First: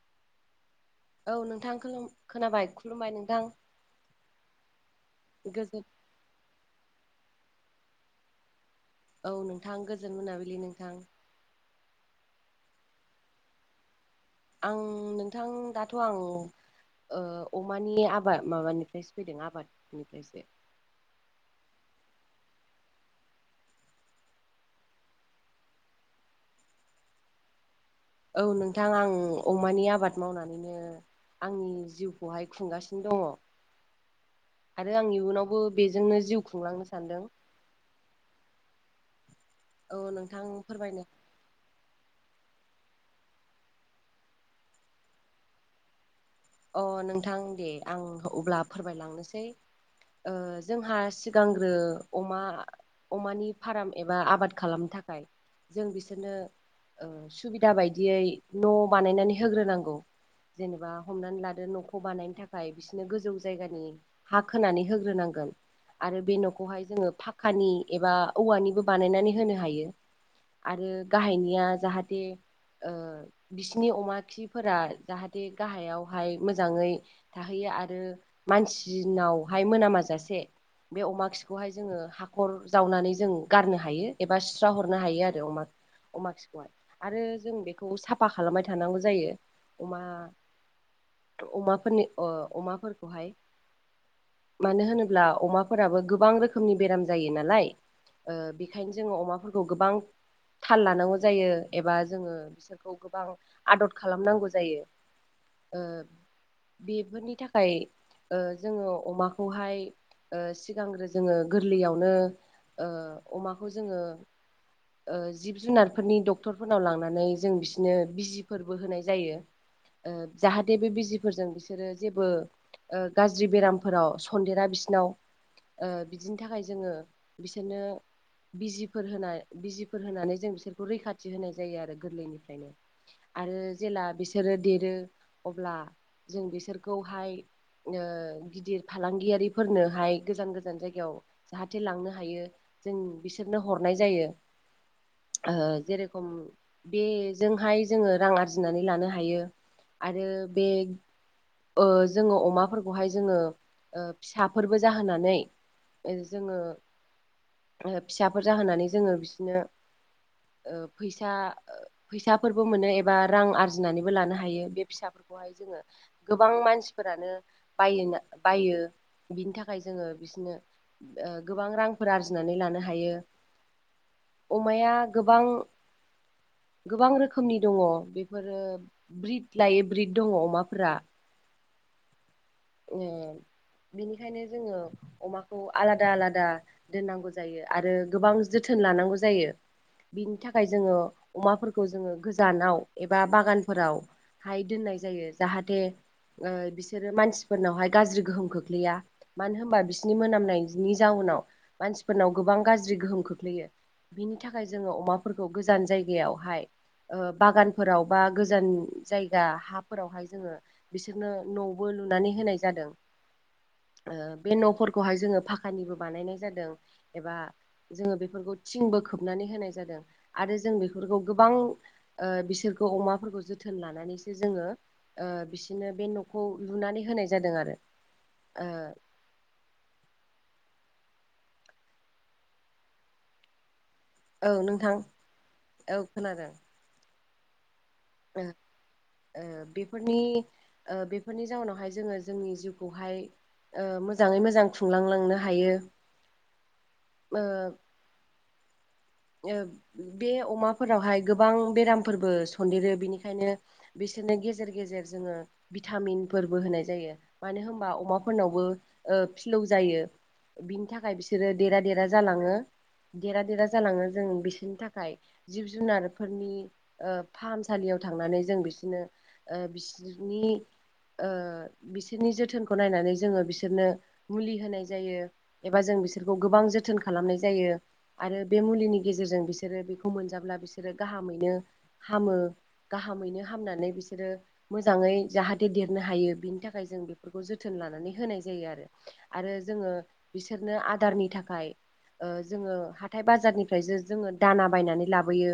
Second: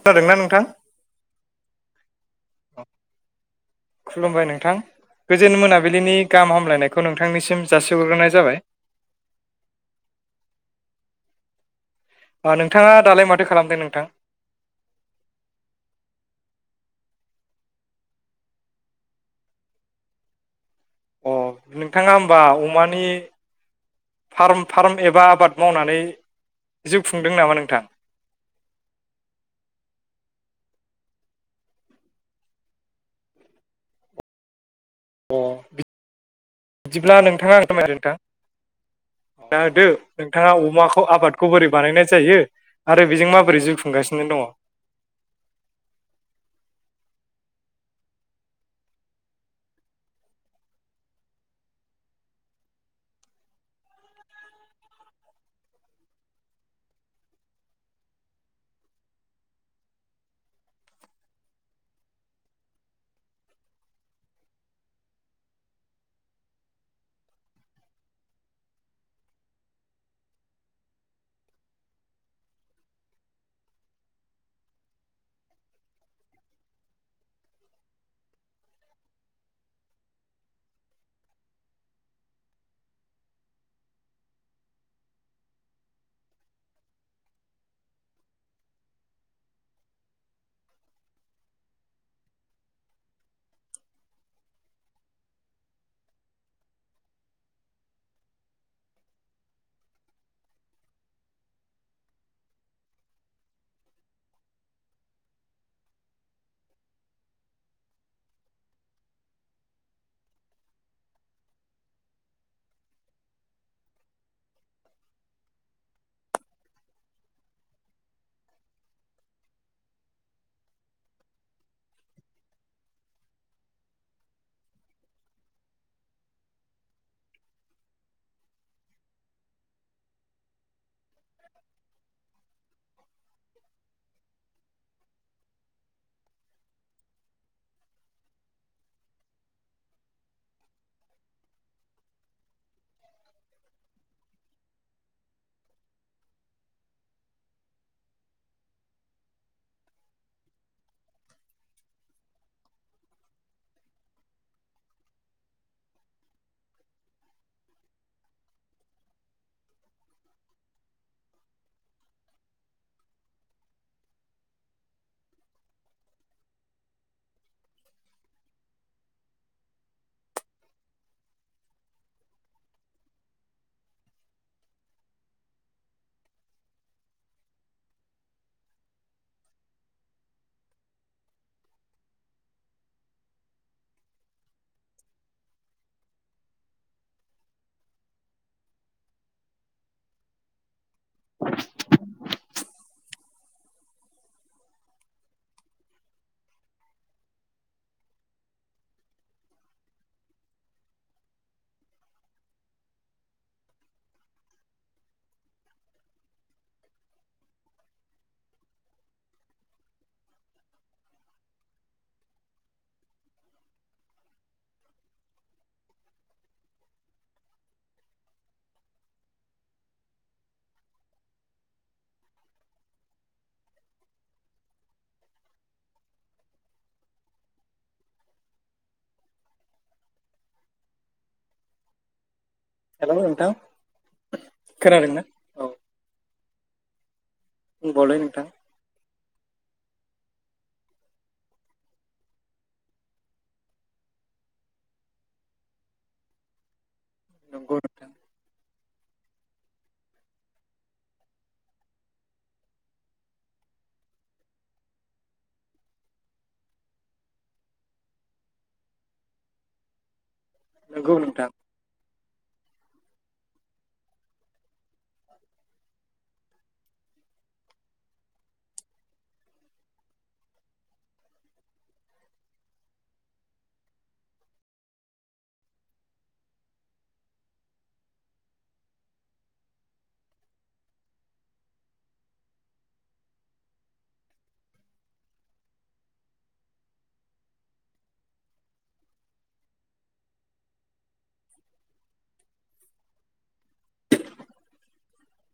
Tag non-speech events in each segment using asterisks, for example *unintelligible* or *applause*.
खोनादोंना नोंथां? औ नोंथां खोलोम खोनाबाय खुलुमबाय नोंथां। खुलुमबाय नोंथां गोजोन मोनाबिलिनि गाहाम हामलायनाय खौ नोंथांनिसिम जासिहरग्रोनाय जाबाय। औ नोंथां गोजोन मोनाबिलि नोंथां। मा नोंथाङा दालाय माथो खालामदों नोंथां? आं नोंथां दाथ आं ओ अमानि आबा माबानिफ्रायसो फैदों आबादनिफ्रायसो अ नोंथाङा होमबा अमानि फाराम फाराम एबा आबाद मावनानै जिउ खुंदों नामा नोंथां? औ नोंथां आं अमानि आबाद मावनानैनो आंनि जिउखौहाय खुंगासिनो दङ। *inaudible* आरो आं अ इयुनावबो बेजोंनो जिउ खुंलांनो बिदिब्ला सानदों नोंथाङा फोरमायदो नोंथां दा होदो औ नोंथां नोंथाङा फोरमायनो अमाखौ आबादखौ बोरै बानायनाय जायो आरो बेजों माबोरै जिउ खुंगासिनो दङ। अ नोंथां दे आं अब्ला फोरमायलांनोसै ओ जोंहा सिगांग्रो अमा अमानि फाराम एबा आबाद खालामनो थाखाय जों बिसोरनो ओ सुबिदा बायदियै न बानायनानै होग्रोनांगौ जेनेबा हमनानै लादो नखौ बानायनो थाखाय बिसोनो गोजौ जायगानि हा खोनानै होग्रोनांगोन आरो बे नखौहाय जोङो फाखानि एबा औवानिबो बानायनानै होनो हायो। आरो गाहायनिया जाहाथे ओ बिसिनि अमा खिफोरा जाहाथे गाहायाव हाय मोजाङै थाहैयो आरो मानसिनावहाय मोनामा जासे बे अमा खिखौहाय जोङो हाखर जावनानै जों गारनो हायो एबा सुस्रा हरनो हायो आरो अमा अमा खिखौ आरो जों बेखौ साफा खालामबाय थानांगौ जायो अमा अमाफोरनि ओ अमाफोरखौहाय मानो होनोब्ला अमाफोराबो गोबां रोखोमनि बेराम जायो नालाय ओ बेखायनो जोङो अमाफोरखौ गोबां थाल लानांगौ जायो एबा जोङो बिसोरखौ गोबां आदद खालामनांगौ जायो। ओ *inaudible* बेफोरनि थाखाय ओ जोङो अमाखौहाय ओ सिगांग्रो जोङो गोरलैयावनो ओ अमाखौ जोङो ओ जिब जुनारफोरनि डक्टरफोरनाव लांनानै जों बिसिनो बिजिफोरबो होनाय जायो। ओ जाहाथे बे बिजिफोरजों बिसोरो जेबो ओ गाज्रि बेरामफोराव सन्देरा बिसिनाव ओ बिदिनि थाखाय जोङो बिसोरनो बिजिफोर होनाय बिजिफोर होनानै जों बिसोरखौ रैखाथि होनाय जायो आरो गोरलैनिफ्रायनो आरो जेला बिसोरो देरो अब्ला जों बिसोरखौहाय ओ गिदिर फालांगियारिफोरनोहाय गोजान गोजान जायगायाव जाहाथे लांनो हायो जों बिसोरनो हरनाय जायो। ओ जेरेखम बेजोंहाय जोङो रां आरजिनानै लानो हायो। आरो बे ओ जोङो अमाफोरखौहाय जोङो ओ फिसाफोरबो जाहोनानै जोङो ओ फिसाफोर जाहोनानै जोङो बिसिनो ओ फैसा फैसाफोरबो मोनो एबा रां आरजिनानैबो लानो हायो बे फिसाफोरखौहाय जोङो गोबां मानसिफोरानो बायना बायो। बिनि थाखाय जोङो बिसिनो ओ गोबां रांफोर आरजिनानै लानो हायो। अमाया गोबां गोबां रोखोमनि दङ बेफोरो ब्रिद लायो ब्रिद दङ अमाफोरा ए बेनिखायनो जोङो अमाखौ आलादा आलादा दोननांगौ जायो आरो गोबां जोथोन लानांगौ जायो बिनि थाखाय जोङो अमाफोरखौ जोङो गोजानाव एबा बागानफोराव हाय दोननाय जायो जाहाथे ओ बिसोरो मानसि फोरनावहाय गाज्रि गोहोम खोख्लैया मानो होनोमबा बिसिरनि मोनामनायनि जाउनाव मानसिफोरनाव गोबां गोबां गाज्रि गोहोम खोख्लैयो बिनि थाखाय जोङो अमाफोरखौ गोजान जायगायावहाय ओ बागानफोराव बा गोजान जायगा हाफोरावहाय जोङो बिसोरनो न'बो लु नानै होनाय जादों ओ बे न'फोरखौहाय जोङो फाखानिबो बानायनाय जादों एबा जोङो बेफोरखौ थिंबो खोबनानै होनाय जादों आरो जों बेफोरखौ गोबां ओ बिसोर अमा फोरखौ जोथोन लानानैसो जोङो ओ बिसोरनो बे न'खौ लुनानै होनाय जादों आरो ओ हेल नोंथां औ नोंथां औ खोनादों बुंबावलाय ओ नोंथां ओ बिब फोरनि ओ बेफोरनि जाउनावहाय जोङो जोंनि जिउखौहाय ओ मोजाङै मोजां खुंलांलांनो हायो *inaudible* ओ नंगौ नोंथां ओ बे अमाफोरावहाय गोबां बेरामफोरबो सन्देरो बिनिखायनो बि सोरनो गेजेर गेजेर जोङो भिटामिनफोरबो होनाय जायो मानो होनबा अमाफोरनावबो ओ ओ फिलौ जायो बिनि नंगौ थाखाय नोंथां बिसोरो देरा देरा जालाङो देरा देरा जालाङो जों बिसिनि थाखाय जिब जुनारफोरनि ओ फाहामसालियाव थांनानै जों बिसनो ओ बिसोरनि ओ बिसोरनि जोथोनखौ नायनानै जोङो बिसोरनो मुलि होनाय जायो एबा जों बिसोरखौ गोबां जोथोन खालामनाय जायो आरो बे मुलिनि गेजेरजों बिसोरो बेखौ मोनजाब्ला बिसोरो गाहामैनो हामो गाहामैनो हामनानै बिसोरो मोजाङै जाहाथे देरनो हायो बिनि थाखाय जों बेफोरखौ जोथोन लानानै होनाय जा यो आरो आरो जोङो बिसोरनो आदारनि थाखाय जोङो हाथाय बाजारनिफ्रायसो जोङो दाना बायनानै लाबोयो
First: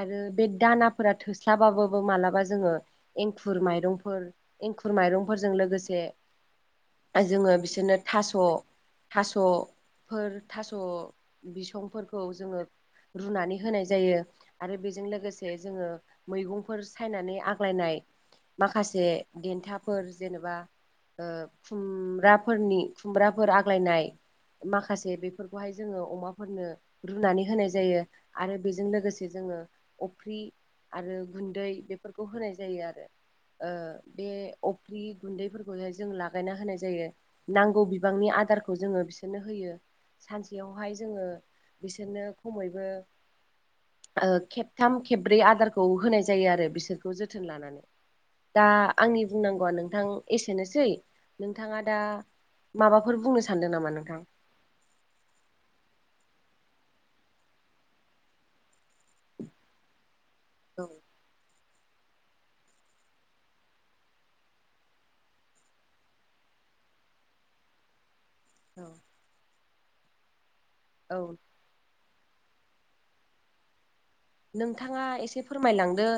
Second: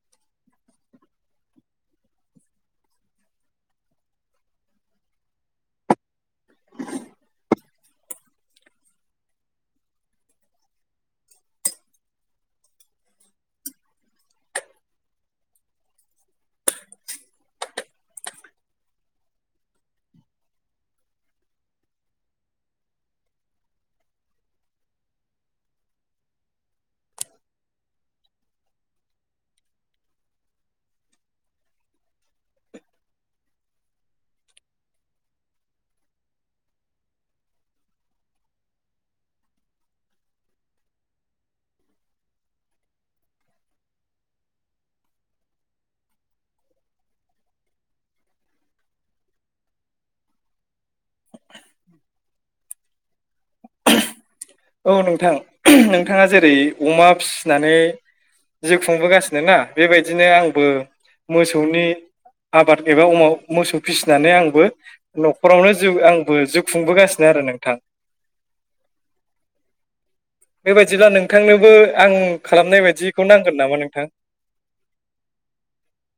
आरो बे दानाफ्रा थोस्लाबाबाबो मालाबा जोङो एंखुर माइरंफोर एंखुर माइरंफोरजों लोगोसे जोङो बिसोरनो थास' थास'फोर थास' बिसंफोरखौ जोङो रुनानै होनाय जायो आरो बेजों लोगोसे जोङो मैगंफोर सायनानै आग्लायनाय माखासे देन्थाफोर जेनेबा ओ खुमब्राफोरनि खुमब्राफोर आग्लायनाय माखासे बेफोरखौहाय जोङो अमाफोरनो रुनानै होनाय जायो आरो बेजों लोगोसे जोङो अफ्रि आरो गुन्दै बेफोरखौ होनाय जायो आरो ओ बे अफ्रि गुन्दैफोरखौनो जों लागायना होनाय जायो नांगौ बिबांनि आ दारखौ जोङो बिसोरनो होयो सानसेयावहाय जोङो बिसोरनो खमैबो ओ खेबथाम खेबब्रै आदारखौ होनाय जायो आरो बिसोरखौ जोथोन लानानै दा आंनि बुंनांगौआ नोंथां एसेनोसै नोंथाङा दा माबाफोर बुंनो सानदों नामा नोंथां? औ नोंथां, नोंथाङा जेरै अमा फिसिनानै जिउ खुंबोगासिनो ना, बेबायदिनो आंबो मोसौनि आबाद एबा अमाव मोसौ फिसिनानै आंबो न'खरावनोउ जिउ आंबो जिउ खुंबोगासिनो आरो नोंथां औ बेबायाददिब्ला नोंथांनोबो आं खालामनाय बायदिखौ नांगोन नामा नोंथां? नोंथाङा एसे फोरमायलांदो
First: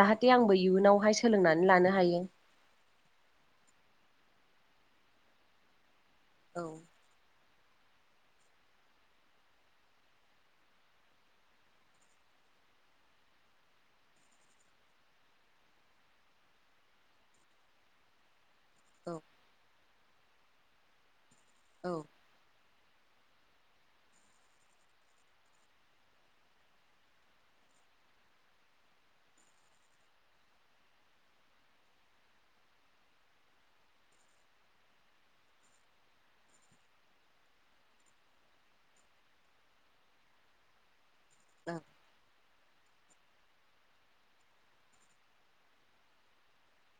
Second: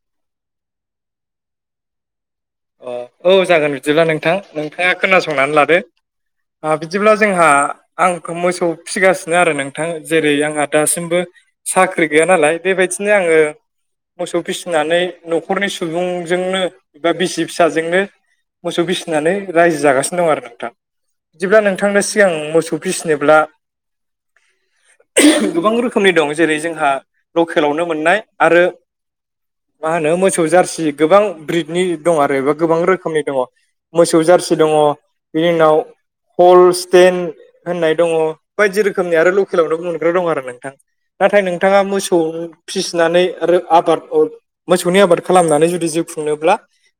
जाहाथे आंबो इयुनावहाय सोलोंनानै लानो हायो। अ औ जागोन बिदिब्ला नोंथां नोंथाङा खोनासंनानै लादो। औ आ बिदिब्ला जोंहा आंखौ मोसौ फिसिगासिनो आरो नोंथां जेरै आंहा दासिमबो साख्रि गैया नालाय बे बेबायदिनो आंङो मोसौ फिसिनानै न'खरनि सुबुंजोंनो एबा बिसि फिसाजोंनो मोसौ औ फिसिनानै रायजो जागासिनो दं आरो नोंथां। बिदिब्ला औ नोंथांनो सिगां मोसौ फिसिनोब्ला गोबां रोखोमनि दं जेरै जोंहा लकेलावनो मोननाय आरो मा होनो मोसौ जारसि गोबां ब्रिडनि दङ आरोबा गोबां रोखोमनि दंङ मोसौ जारसि दंङ बिनि उनाव हल स्टेेन होननाय दंङ बायदि रोखोमनि आरो लकेलावनो मोनग्रा दं आरो नोंथां। नाथाय औ नोंथाङा मोसौ फिसिनानै आरो आबाद मोसौनि आबाद खालामनानै जुदि जिउ खुंङनोब्ला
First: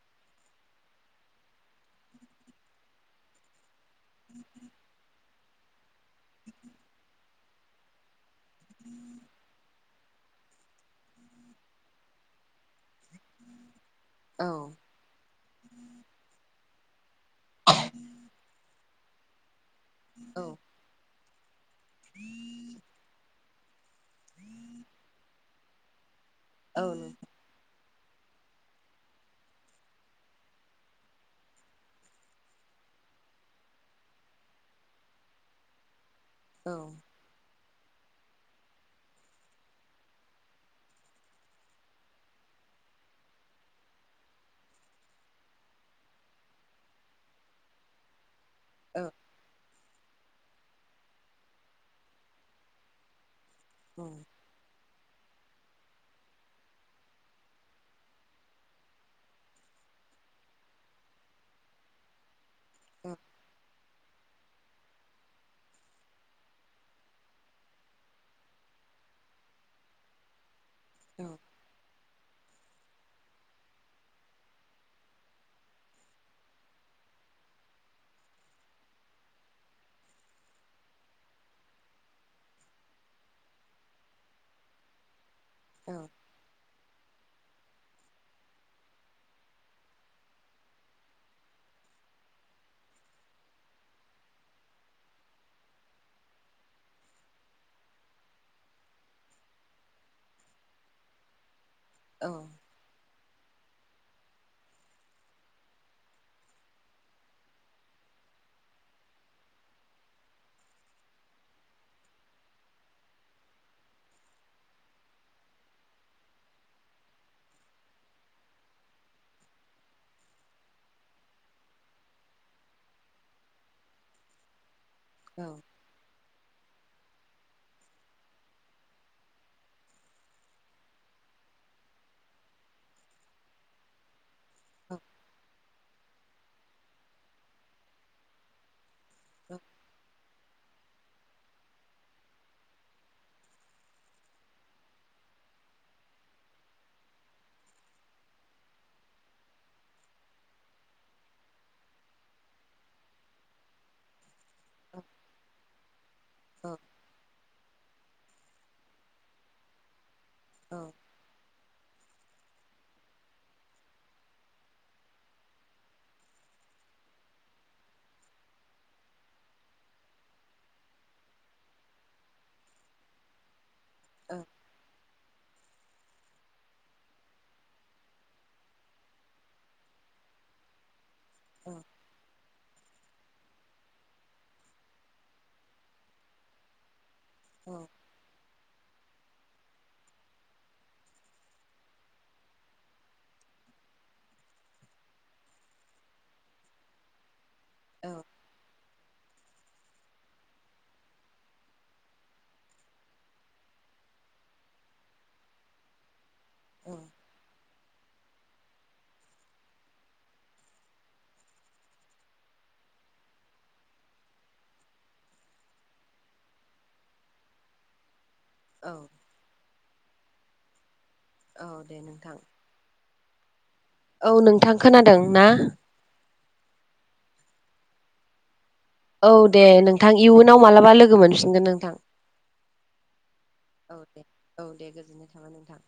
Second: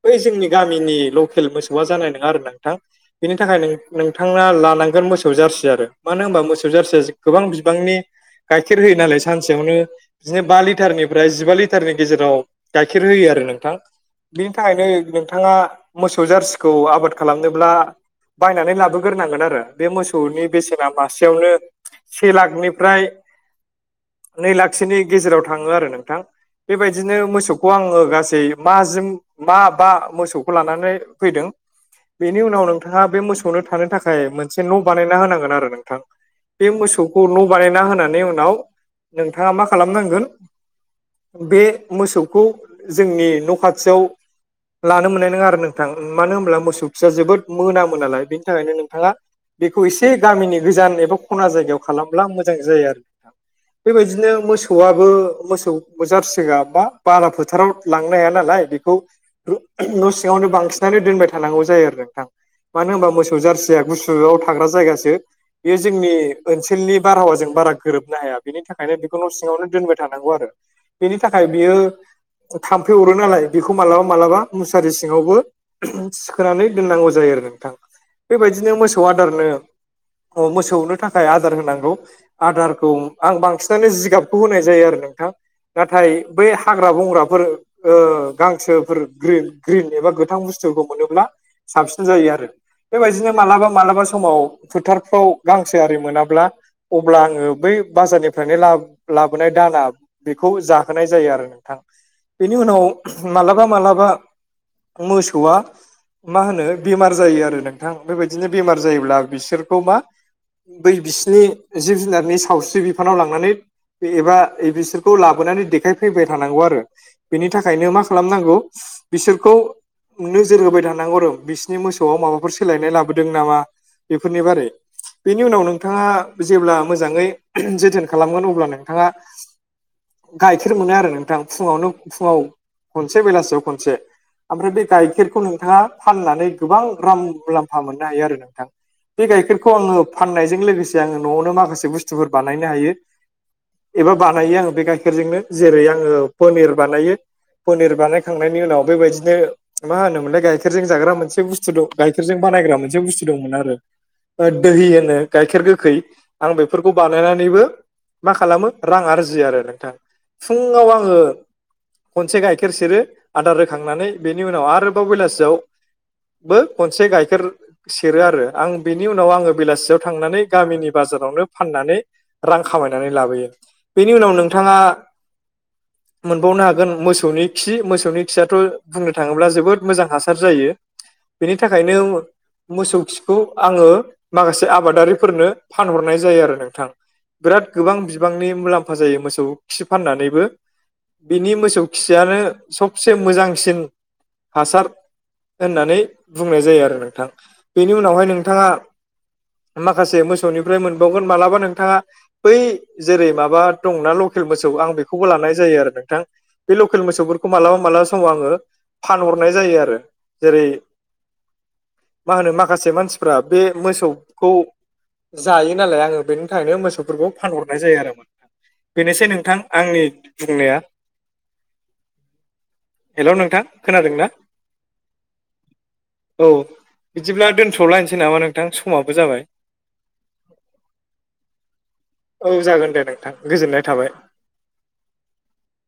बै जोंनि गामिनि लकेल मोसौआ जानाय नंङा आरो नोंथां बेनि थाखाय नों नोंथाङा लानांगोन मोसौ जारसि आरो मानो होनोमबा मोसौ जारसिया गोबां बिबांनि गाइखेर होयो नालाय सानसेयावनो बिदिनो बा लिटारनिफ्राय जिबा लिटारनि गेजेराव गाइखेर होयो आरो नोंथां औ बिनि थाखायनो नोंथाङा मोसौ जारसिखौ आबाद खालामनो ब्ला बायनानै लाबोग्रोनांगोन आरो बे औ मोसौनि बेसेना मासे खायावनो से लाखनिफ्राय नै लाखसोनि गेजेराव थांङो आरो नोंथां। औ बेबायदिनो मोसौखौ आंङो गासै माजोम मा बा मोसौखौ लानानै फैदों बेनि उनाव नोंथाङा बे मोसौनो थानो थाखाय मोनसे न बानायना होनांगोन आरो नोंथां। बे औ मोसौखौ न‌ बानायना होननि उनाव नोंथाङा मा खालामनांगोन बे मोसौखौ जोंनि न खाथियाव लानो मोननाय नंङा आरो नोंथां मानो होनब्ला मोसौ खिया जोबोद मोनामो नालाय बे बि थाखायनो औ नोंथाङा बेखौ एसे गामिनि गोजान एबा खना जायगायाव खालामब्ला मोजां जायो आरो नोंथा औ बेबायदिनो मोसौआ बो मोसौ जारसिङा बा बारा फोथाराव लांनो हाया नालाय बेखौ न सिङावनो बांसिनानो दोनबाय थानांगौ जायो आरो नोंथां मानो होनबा मोसौ जारसिया गुसु फुंङाव थांग्रा जायगासो बेयो जोंनि ओनसोलनि बारहावाजों बारा गोरोबनो हाया बेनि थाखायनो बेखौ न सिङावनो दोनबाय थानांगौ आरो। बेनि थाखाय बियो थाम्फै अरो नालाय बेखौ मालाबा मालाबा मुसारि सिंङावबो सखोनानै दोननांगौ जायो आरो नोंथां। बेबायदिनो मोसौआदारनो अ मोसौनो थाखाय आदार होनांगौ आदारखौ आं बांसिनानो जिगाबखौ होनाय जायो आरो नोंथां। नाथाय बै हाग्रा बंग्राफोर ओ गांसोफोर गन ग्रिन एबा गोथां बुस्थुखौ मोनोब्ला साबसिन जायो आरो। बेबायदिनो मालाबा मालाबा समाव फोथारफ्राव गांसो आरि मोनाब्ला अब्ला आंङो बै बाजारनिफ्रायनो लाबो लाबोनाय दाना बेखौ जाहोनाय जायो आरो नोंथां। औ बेनि उनाव मालाबा मालाबा मोसौआ मा होनो बेमार जायो आरो नोंथां बेबायदिनो बेमार जायोब्ला बिसोरखौ मा बै बिसिनि जिब जुनारनि सावस्रि बिफानाव लांनानै एबा बिसोरखौ लाबोनानै देखायफैबाय थानांगौ आरो बेनि थाखाय थाखायनो मा खालामनांगौ बिसोरखौ नोजोर होबाय थानांगौ र बिसिनि मोसौआव माबाफोर सोलायनाय लाबोदों नामा बेफोरनि बारै बेनि उनाव नोंथांङा जेब्ला मोजांङै जोथोन खालामगोन अब्ला नोंथांङा गाइखेर मोनो आरो नोंथां फुंङावनो फुङाव खनसे बेलासियाव खनसे ओमफ्राय बे गाइखेरखौ नोंथांङा फाननानै गोबां रां मुलाम्फा मोननो हायो आरो नोंथां बे गाइखेरखौ आंङो फाननाय जों लोगोसे आं न आवनो माखासे बुसथुफोर बानायनो हायो एबा बानायो आंङो बे गाइखेरजोंनो जेरै आंङो पनिर बानायो पनिर बानायखांनायनि उनाव बेबायदिनो मा होनोमोनलाय गाइखेरजों जाग्रा मोनसे बुस्थु दं गाइखेरजों बानाय ग्रा मोनसे बुस्थु दंमोन आरो ओ दोहि होनो गाइखेर गोखै आं बेफोरखौ बानायनानैबो मा खालामो रां आरजियो आरो नोंथां। फुङाव आंङो खनसे गाय खेर सेरो आदार होखांनानै। बेनि उनाव आरोबाव बेलासियाव बो खनसे गाइखेर सेरो आरो आं बिनि उनाव आंङो बेलासियाव थांनानै गामिनि बा जारावनो फाननानै रां खामायनानै लाबोयो। बेनि उनाव नोंथाङा मोनबावनो हागोन मोसौनि खि मोसौनि खियाथ' बुंनो थांङोब्ला जोबोर मोजां हासार जायो। बेनि थाखायनो मोसौ खिखौ आंङो माखासे आबादारिफोरनो फानहरनाय जायो आरो नोंथां। बिराद गोबां बिबांनि मुलाम फा जायो मोसौ खि फाननानैबो। बिनि मोसौ खियानो सबसे मोजांसिन हासार होननानै बुंनाय जायो आरो नोंथां। बेनि औ उनावहाय नोंथाङा माखासे मोसौनिफ्राय मोनबावगोन मालाबा नोंथाङा बै जेरै माबा दं ना लकेल मोसौ *unintelligible* आं बेखौबो लानाय जायो आरो नोंथां। बे लेकेल मोसौफोर मालाबा मालाबा समाव आंङो फानहरनाय जायो आरो जेरै मा होनो माखासे मानसिफ्रा बे मोसौखौ जायो नालाय आङो बेनि थाखायनो मोसौफोरखौ फानहरनाय जायो आरोमोन। औ बेनोसै नोंथां आंनि बुंनाया। औ दे नोंथां। हेल' नोंथां खोनादोंना औ नोंथां खोनादों ना? औ बिदिब्ला दोनथ'लायसै नामा नों औ दे नोंथां इयुनाव मालाबा लोगो मोनफिनगोन नोंथां। औ जागोन दे नोंथां। गोजोननाय औ थाबाय। दे औ दे गोजोननाय थाबाय नोंथां।